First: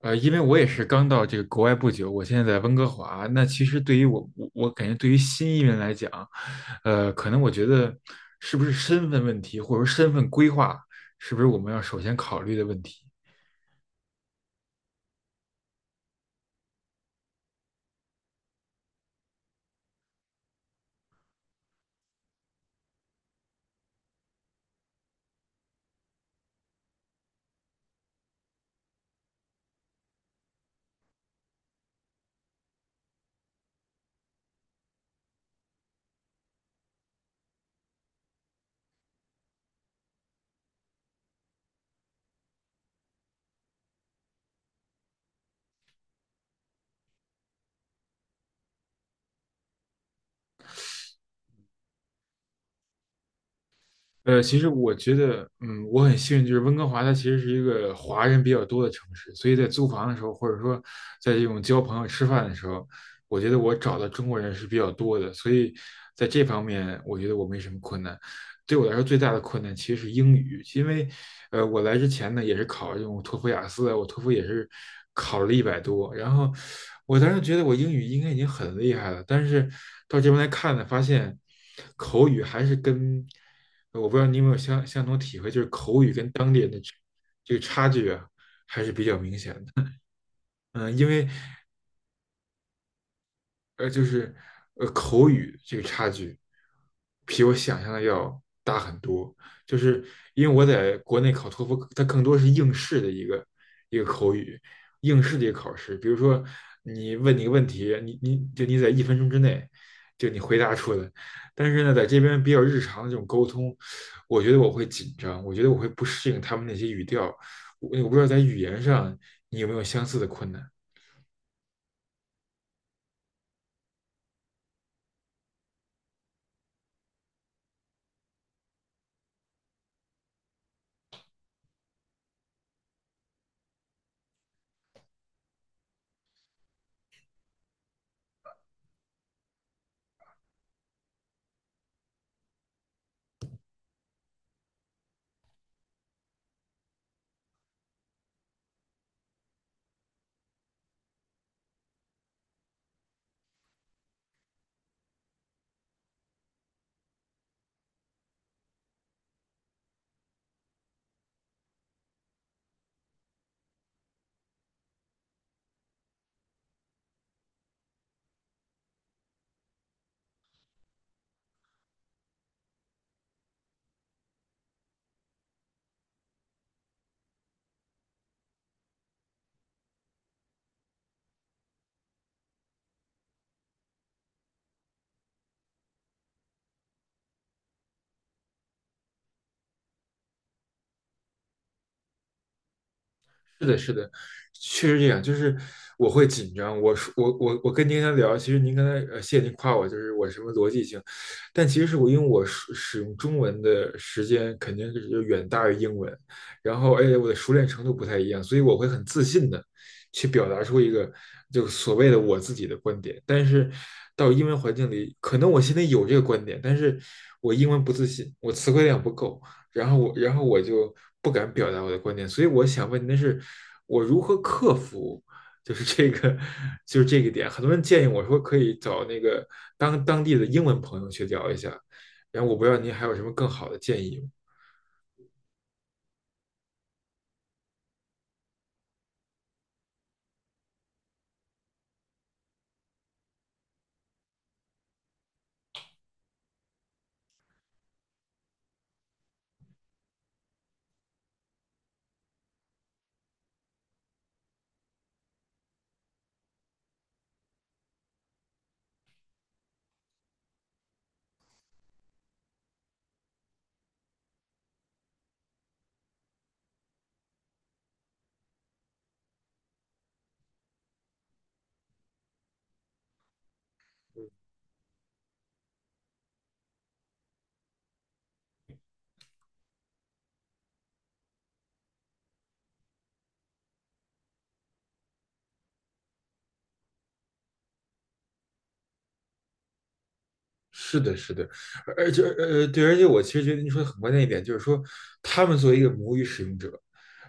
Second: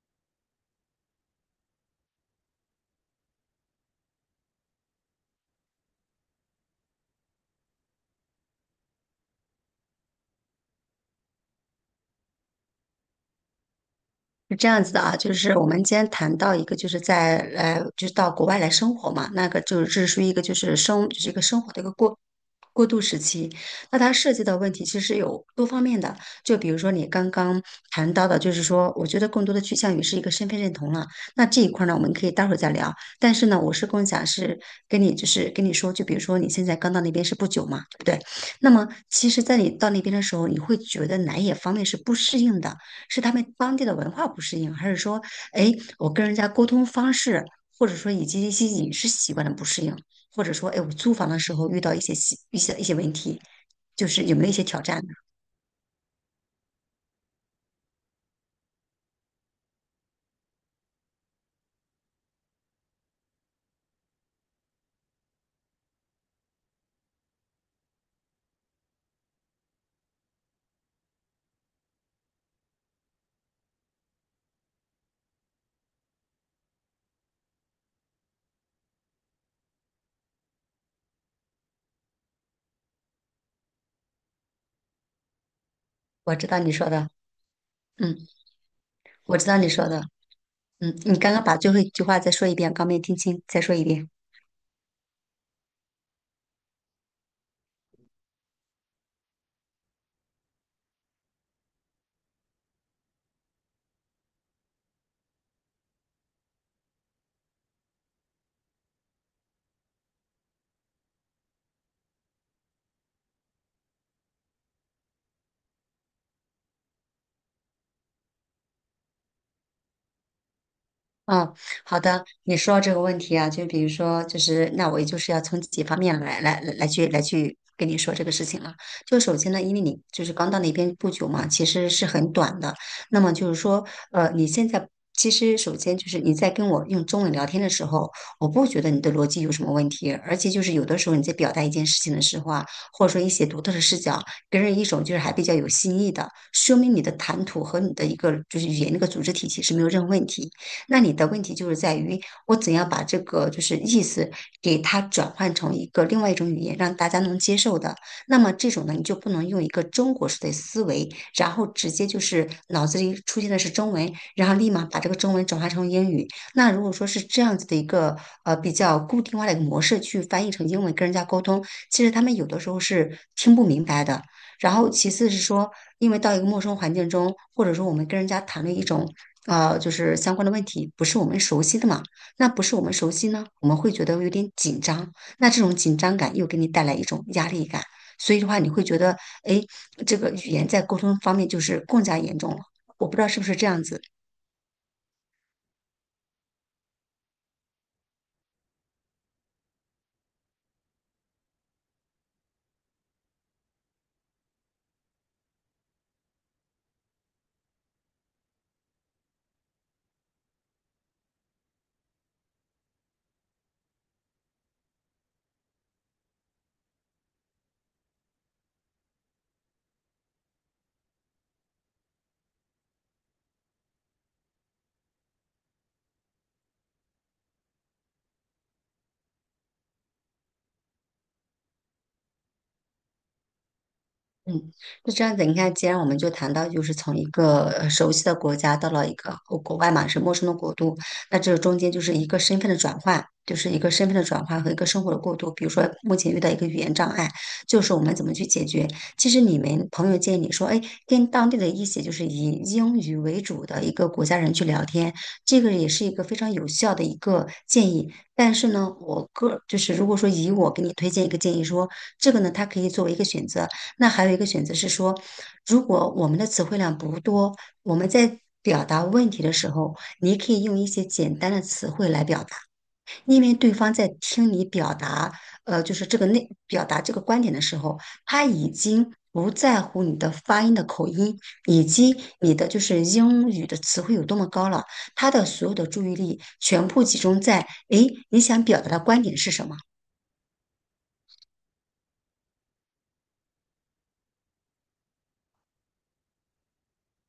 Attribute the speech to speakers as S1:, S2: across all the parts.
S1: 因为我也是刚到这个国外不久，我现在在温哥华。那其实对于我感觉对于新移民来讲，可能我觉得是不是身份问题，或者说身份规划，是不是我们要首先考虑的问题？
S2: 是这样子的啊，就是我们今天谈到一个，就是在就是到国外来生活嘛，那个就是这是属于一个就是一个生活的一个过渡时期。那它涉及到问题其实有多方面的，就比如说你刚刚谈到的，就是说，我觉得更多的趋向于是一个身份认同了。那这一块呢，我们可以待会儿再聊。但是呢，我是更想是跟你说，就比如说你现在刚到那边是不久嘛，对不对？那么其实，在你到那边的时候，你会觉得哪一方面是不适应的？是他们当地的文化不适应，还是说，哎，我跟人家沟通方式，或者说以及一些饮食习惯的不适应，或者说，哎，我租房的时候遇到一些习一些一些问题，就是有没有一
S1: 其
S2: 些
S1: 实
S2: 挑
S1: 我
S2: 战呢？
S1: 觉得，嗯，我很幸运，就是温哥华它其实是一个华人比较多的城市，所以在租房的时候，或者说在这种交朋友、吃饭的时候，我觉得我找的中国人是比较多的，所以在这方面，我觉得我没什么困难。对我来说最大的困难其实是英语，因为我来之前呢也是考这种托福、雅思啊，我托福也是考了一百多，然后我当时觉得我英语应该已经很厉害了，但是到这边来看呢，发现口语还是跟我不知道你有没有相同体会，就是口语跟
S2: 我知
S1: 当
S2: 道
S1: 这
S2: 你说的，
S1: 个差距啊
S2: 嗯，
S1: 还是比较明
S2: 我知
S1: 显
S2: 道你
S1: 的。
S2: 说的，嗯，
S1: 嗯，因
S2: 你
S1: 为
S2: 刚刚把最后一句话再说一遍，刚没听清，再说一
S1: 呃，就
S2: 遍。
S1: 是口语这个差距，比我想象的要大很多。就是因为我在国内考托福，它更多是应试的一个口语，应试的一个考试。比如说你问你个问题，你在一分钟之内就你回答出来。但是呢，在这边比较日常的这种沟通，我觉得我会紧张，我觉得我会不适应他们那些语调。我不知道在语言上你有没有相似的困难。
S2: 嗯，好的，你说到这个问题啊，就比如说，就是那我也就是要从几方面来跟你说这个事情了。就首先呢，因为你就是刚到那边不久嘛，其实是很短的。那么就是说，你现在其实首先就是你在跟我用中文聊天的时候，我不觉得你的逻辑有什么问题，而且就是有的时候你在表达一件事情的时候啊，或者说一些独特的视角，给人一种就是还比较有新意的，说明你的谈吐和你的一个就是语言那个组织体系是没有任何问题。那你的问题就是在于我怎样把这个就是意思给它转换成一个另外一种语言，让大家能接受的。那么这种呢，你就不能用一个中国式的思维，然后直接就是脑子里出现的是中文，然后立马把这个中文转化成英语。那如果说是这样子的一个比较固定化的一个模式去翻译成英文跟人家沟通，其实他们有的时候是听不明白的。然后其次是说，因为到一个陌生环境中，或者说我们跟人家谈论一种就是相关的问题，不是我们熟悉的嘛，那不是我们熟悉呢，我们会觉得有点紧张，那这种紧张感又给你带来一种压力感，所以的话，你会觉得，哎，这个语言在沟通方面就是更加严重了。我不知道是不是
S1: 是
S2: 这
S1: 的，
S2: 样
S1: 是
S2: 子。
S1: 的，确实这样。就是我会紧张。我说我跟您刚才聊，其实您刚才谢谢您夸我，就是我什么逻辑性，但其实是我因为我使用中文的时间肯定是就远大于英文，然后而且我的熟练程度不太一样，所以我会很自信的去表达出一个就所谓的我自己的观点。但是到英文环境里，可能我心里有这个观点，但是我英文不自信，我词汇量不够，然后我就不敢表达我的观点，所以我想问您的是，我如何克服，就是这个，就是这个点。很多人建议我说可以找那个当地的英文朋友去聊一下，然后我不知道您还有什么更好的建议吗？
S2: 嗯，那这样子。你看，既然我们就谈到，就是从一个熟悉的国家到了一个国外嘛，是陌生的国度，那这中间就是一个身份的转换，就是一个身份的转换和一个生活的过渡。比如说，目前遇到一个语言障碍，就是我们怎么去解决？其实你们朋友建议你说，哎，跟当地的一些就是以英语为主的一个国家人去聊天，这个也是一个非常有效的一个建议。但是呢，我个就是如果说以我给你推荐一个建议说，这个呢，它可以作为一个选择。那还有一个选择是说，如果我们的词汇量不多，我们在表达问题的时候，你可以用一些简单的词汇来表达，因为对方在
S1: 嗯
S2: 听你表达，就是这个内表达这个观点的时候，他已经不在乎你的发音的口音，以及你的就是英语的词汇有多么高了，他的所有的注意力全部集中在，诶，你想表达的观点是什么？
S1: 是的，是的，而且对，而且我其实觉得您说的很关键一点，就是说他们作为一个母语使用者，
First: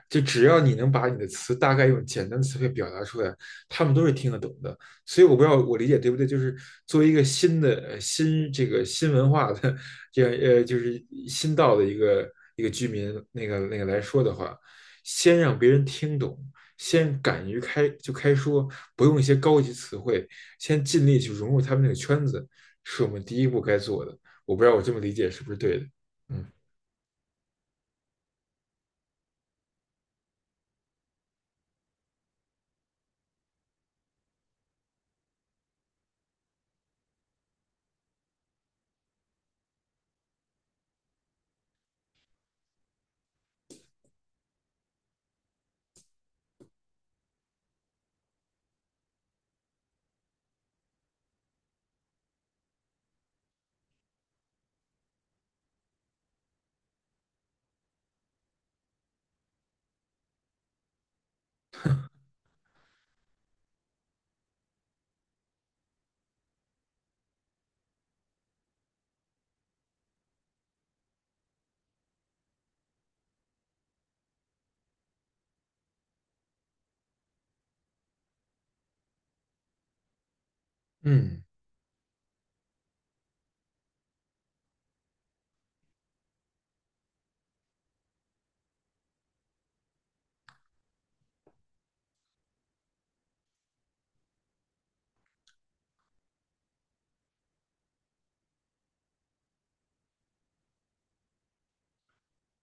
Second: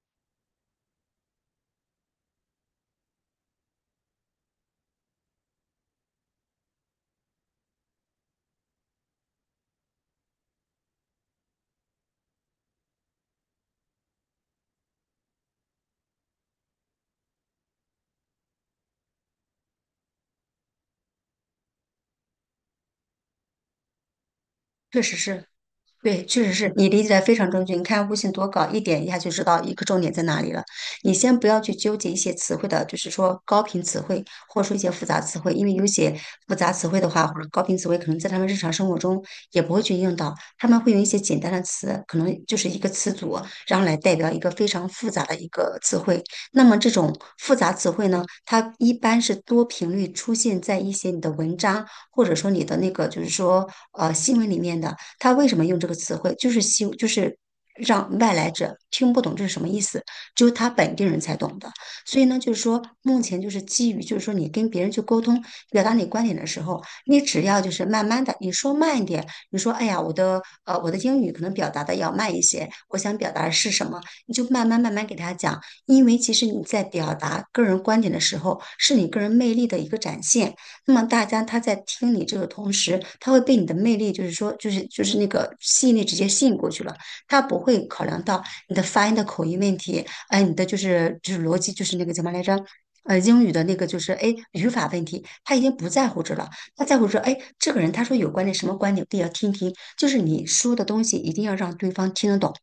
S1: 就只要你能把你的词大概用简单的词汇表达出来，他们都是听得懂的。所以我不知道我理解对不对，就是作为一个新的新文化的这样就是新到的一个居民那个来说的话，先让别人听懂，先敢于开说，不用一些高级词汇，先尽力去融入他们那个圈子，是我们第一步该做的。我不知道我这么
S2: 确
S1: 理
S2: 实
S1: 解是
S2: 是，
S1: 不是对的？
S2: 对，确实是你理解的非常正确。你看，悟性多高，一点一下就知道一个重点在哪里了。你先不要去纠结一些词汇的，就是说高频词汇，或者说一些复杂词汇，因为有些复杂词汇的话，或者高频词汇，可能在他们日常生活中也不会去用到，他们会用一些简单的词，可能就是一个词组，然后来代表一个非常复杂的一个词汇。那么这种复杂词汇呢，它一般是多频率出现在一些你的文章。或者说你的那个就是说新闻里面的，他为什么用这个词汇，就是希就是让外来者听不懂这是什么意思，只有他本地人才懂的。所以呢，就是说目前就是基于就是说你跟别人去沟通、表达你观点的时候，你只要就是慢慢的，你说慢一点，你说哎呀我的英语可能表达的要慢一些，我想表达的是什么，你就慢慢给他讲，因为其实你在表达个人观点的时候，是你个人魅力的一个展现。那么大
S1: 嗯。
S2: 家他在听你这个同时，他会被你的魅力，就是那个吸引力直接吸引过去了。他不会考量到你的发音的口音问题，哎，你的逻辑，就是那个叫什么来着？英语的那个就是哎语法问题，他已经不在乎这了，他在乎说，哎，这个人他说有观点什么观点，我也要听听，就是你说的东西一定要让对方听得懂，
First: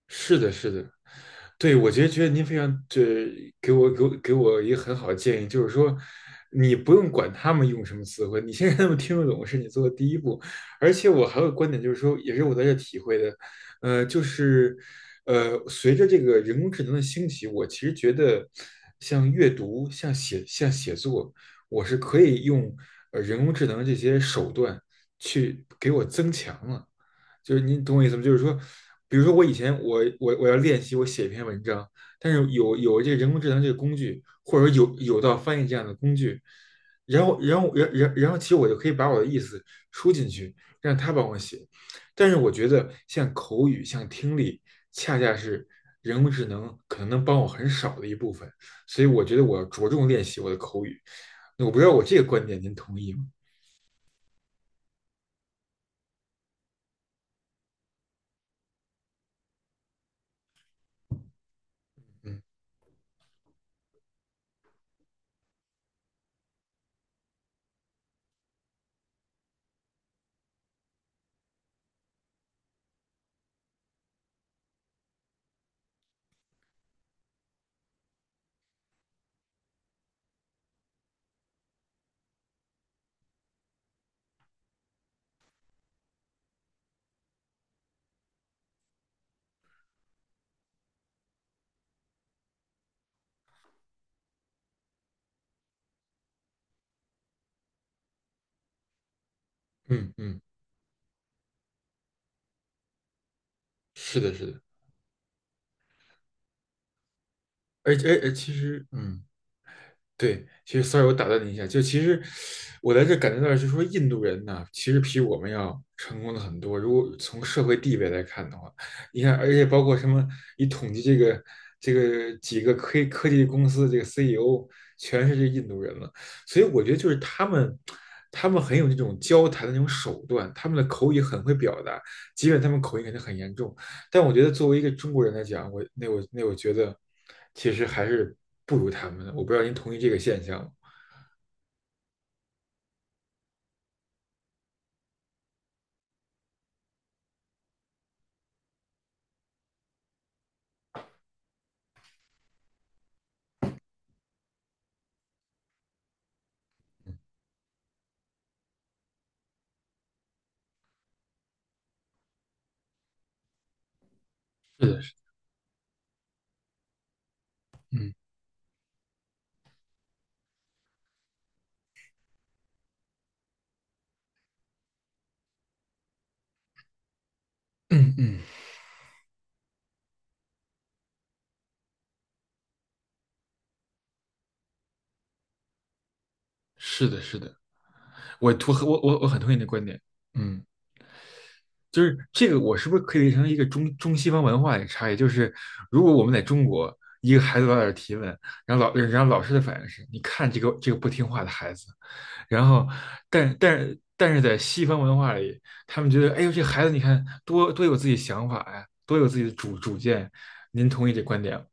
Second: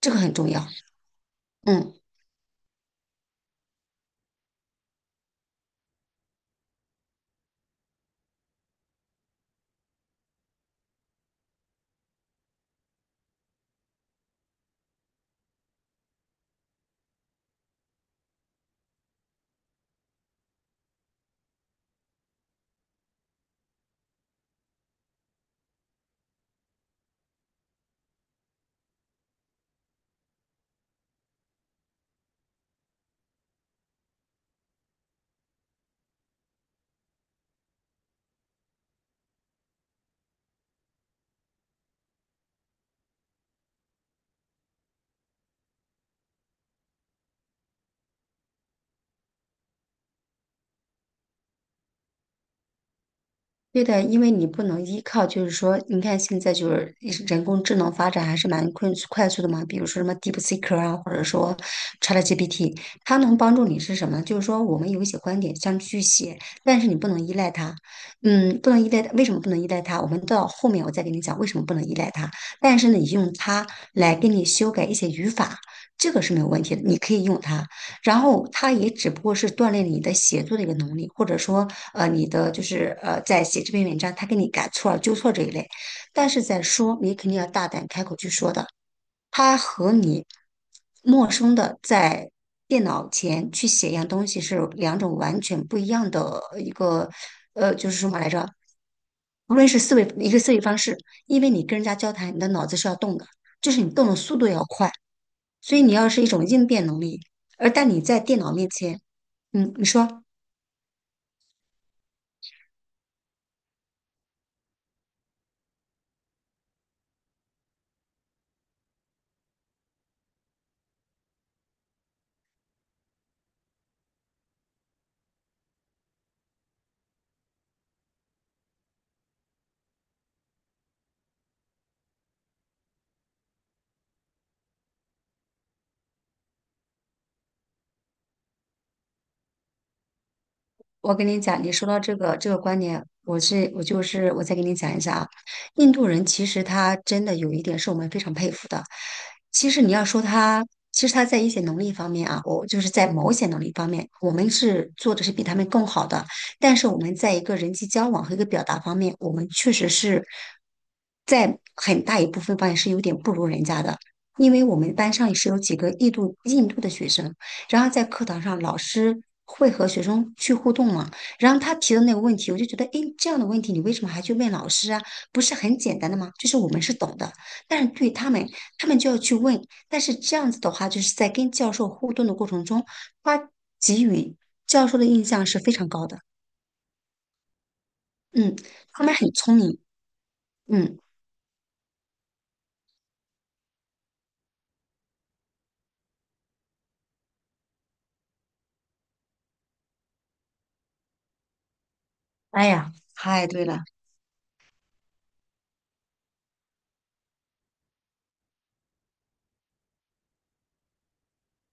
S2: 这个很
S1: 是
S2: 重
S1: 的，
S2: 要。
S1: 是的，对，我
S2: 嗯。
S1: 觉得您非常这给我一个很好的建议，就是说，你不用管他们用什么词汇，你先 让他们听得懂是你做的第一步。而且我还有个观点，就是说，也是我在这体会的，呃，就是随着这个人工智能的兴起，我其实觉得像阅读、像写、像写作，我是可以用人工智能这些手段去给我增强了。就是您懂我意思吗？就是说，比如说我以前我要练习我写一篇文章，但是有这个人工智能这个工具，或者说有道翻译这样的工具，然后其实我就可以把我的意思输进去，让他帮我写。但是我觉得像口语、像听力，恰恰是人工智能可能能帮我很少的一部分，所以我觉得我要着重练习我的口语。那我不知道我这个观点您同意吗？
S2: 对的，因为你不能依靠，就是说，你看现在就是人工智能发展还是蛮快速的嘛，比如说什么 DeepSeek 啊，或者说
S1: 嗯
S2: ChatGPT，它能帮助你是什么呢？就是说我们有一些观点想去写，但是你不能依赖它，嗯，不能依赖它。为什么不能依赖它？我们到后面我再给你讲为什么不能依赖它。但是呢，你用它来给你修改一些语法，这个是没有问题的，你可以用它。然后它也只不过是锻炼你的写作的一个能力，或者说你的在写这篇文章，他给你改错了、纠错这一类。但是在说，你肯定要大胆开口去说的。它和你陌生的在电脑前去写一样东西是两种完全不一样的一个就是什么来着？无论是
S1: 嗯嗯，
S2: 思维方式，因为你跟人家交谈，你的脑子是要动的，就是你动的
S1: 是的，
S2: 速
S1: 是
S2: 度
S1: 的，
S2: 要快，所以你要是一种应变能力。而但
S1: 而
S2: 你
S1: 且
S2: 在
S1: 而而
S2: 电
S1: 其
S2: 脑面
S1: 实
S2: 前，
S1: 嗯。
S2: 嗯，你说，
S1: 对，其实 sorry，我打断你一下，就其实我在这感觉到，就是说印度人呢，其实比我们要成功的很多。如果从社会地位来看的话，你看，而且包括什么，你统计这个这个几个科技公司的这个 CEO，全是这印度人了。所以我觉得就是他们，他们很有这种交谈的那种手段，他们的口语很会表达，即便他们口音肯定很严重，但我觉得作为一个中国人来讲，我觉得其实还是不如他们的。我不知道您同意这个现象吗？
S2: 我跟你讲，你说到这个这个观点，我是我就是我再给你讲一下啊。印度人其实他真的有一点是我们非常佩服的。其实你要说他，其实他在一些能力方面啊，我就是在某些能力方面，我们是做的是比他们更好的。但是我们在一个人际交往和一个表达方面，我们确实是在很大一部分方面是有点不如人家的。因为我
S1: 是
S2: 们
S1: 的，是，
S2: 班上也是有几个印度的学生，然后在
S1: 嗯
S2: 课堂上，老师会和学生去互动嘛？然后他提的那个问题，我就觉得，诶，这样的问题你为什么还去问老师啊？不是很简单的吗？就是我们是懂的，但是对
S1: 嗯
S2: 他
S1: 嗯，
S2: 们，他们就要去问。但是这样子的话，就是在跟教授互动的过程中，他给予教授的印象是非常高的。
S1: 是的，是的，
S2: 嗯，他们
S1: 我
S2: 很
S1: 很同意
S2: 聪
S1: 你的
S2: 明。
S1: 观点。嗯，
S2: 嗯，
S1: 就是这个我是不是可以理解成一个中西方文化的差异？就是如果我们在中国，一个孩子老在这儿提问，然后老师的反应是，你看这个不听话的孩子，然
S2: 哎
S1: 后，
S2: 呀，太
S1: 但
S2: 对了。
S1: 但但是在西方文化里，他们觉得，哎呦，这孩子你看多有自己想法呀，多有自己的主见。您同意这观点吗？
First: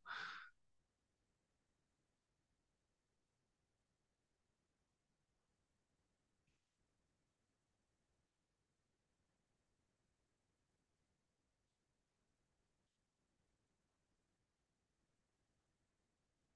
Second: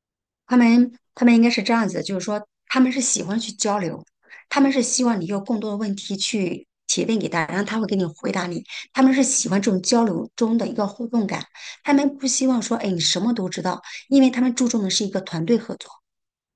S2: 他们应该是这样子，就是说他们是喜欢去交流，他们是希望你有更多的问题去提问给他，然后他会给你回答你。他们是喜欢这种交流中的一个互动感，他们不希望说，哎，你什么都知道，因为他们注重的是一个团队合作。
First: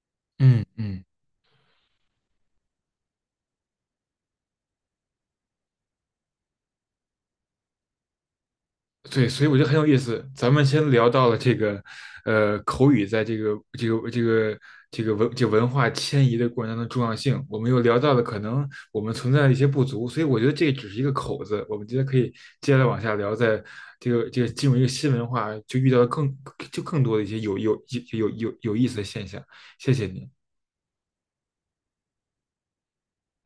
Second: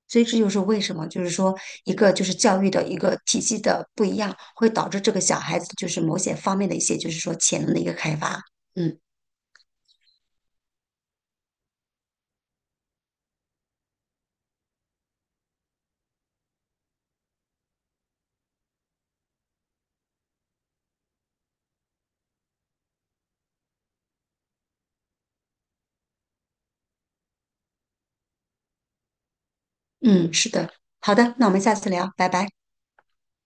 S2: 所以这就是
S1: 嗯
S2: 为什
S1: 嗯。
S2: 么，就是说一个就是教育的一个体系的不一样，会导致这个小孩子就是某些方面的一些就是说潜能的一个开发。嗯
S1: 对，所以我觉得很有意思。咱们先聊到了这个，口语在这个这个这个这个文这个文化迁移的过程当中的重要性，我们又聊到了可能我们存在的一些不足，所以我觉得这只是一个口子。我们觉得可以接下来往下聊，在这个进入一个新文化，就遇到了更多的一些有意思的现象。谢谢您。
S2: 嗯，是的，好的，那我们下次聊，拜拜。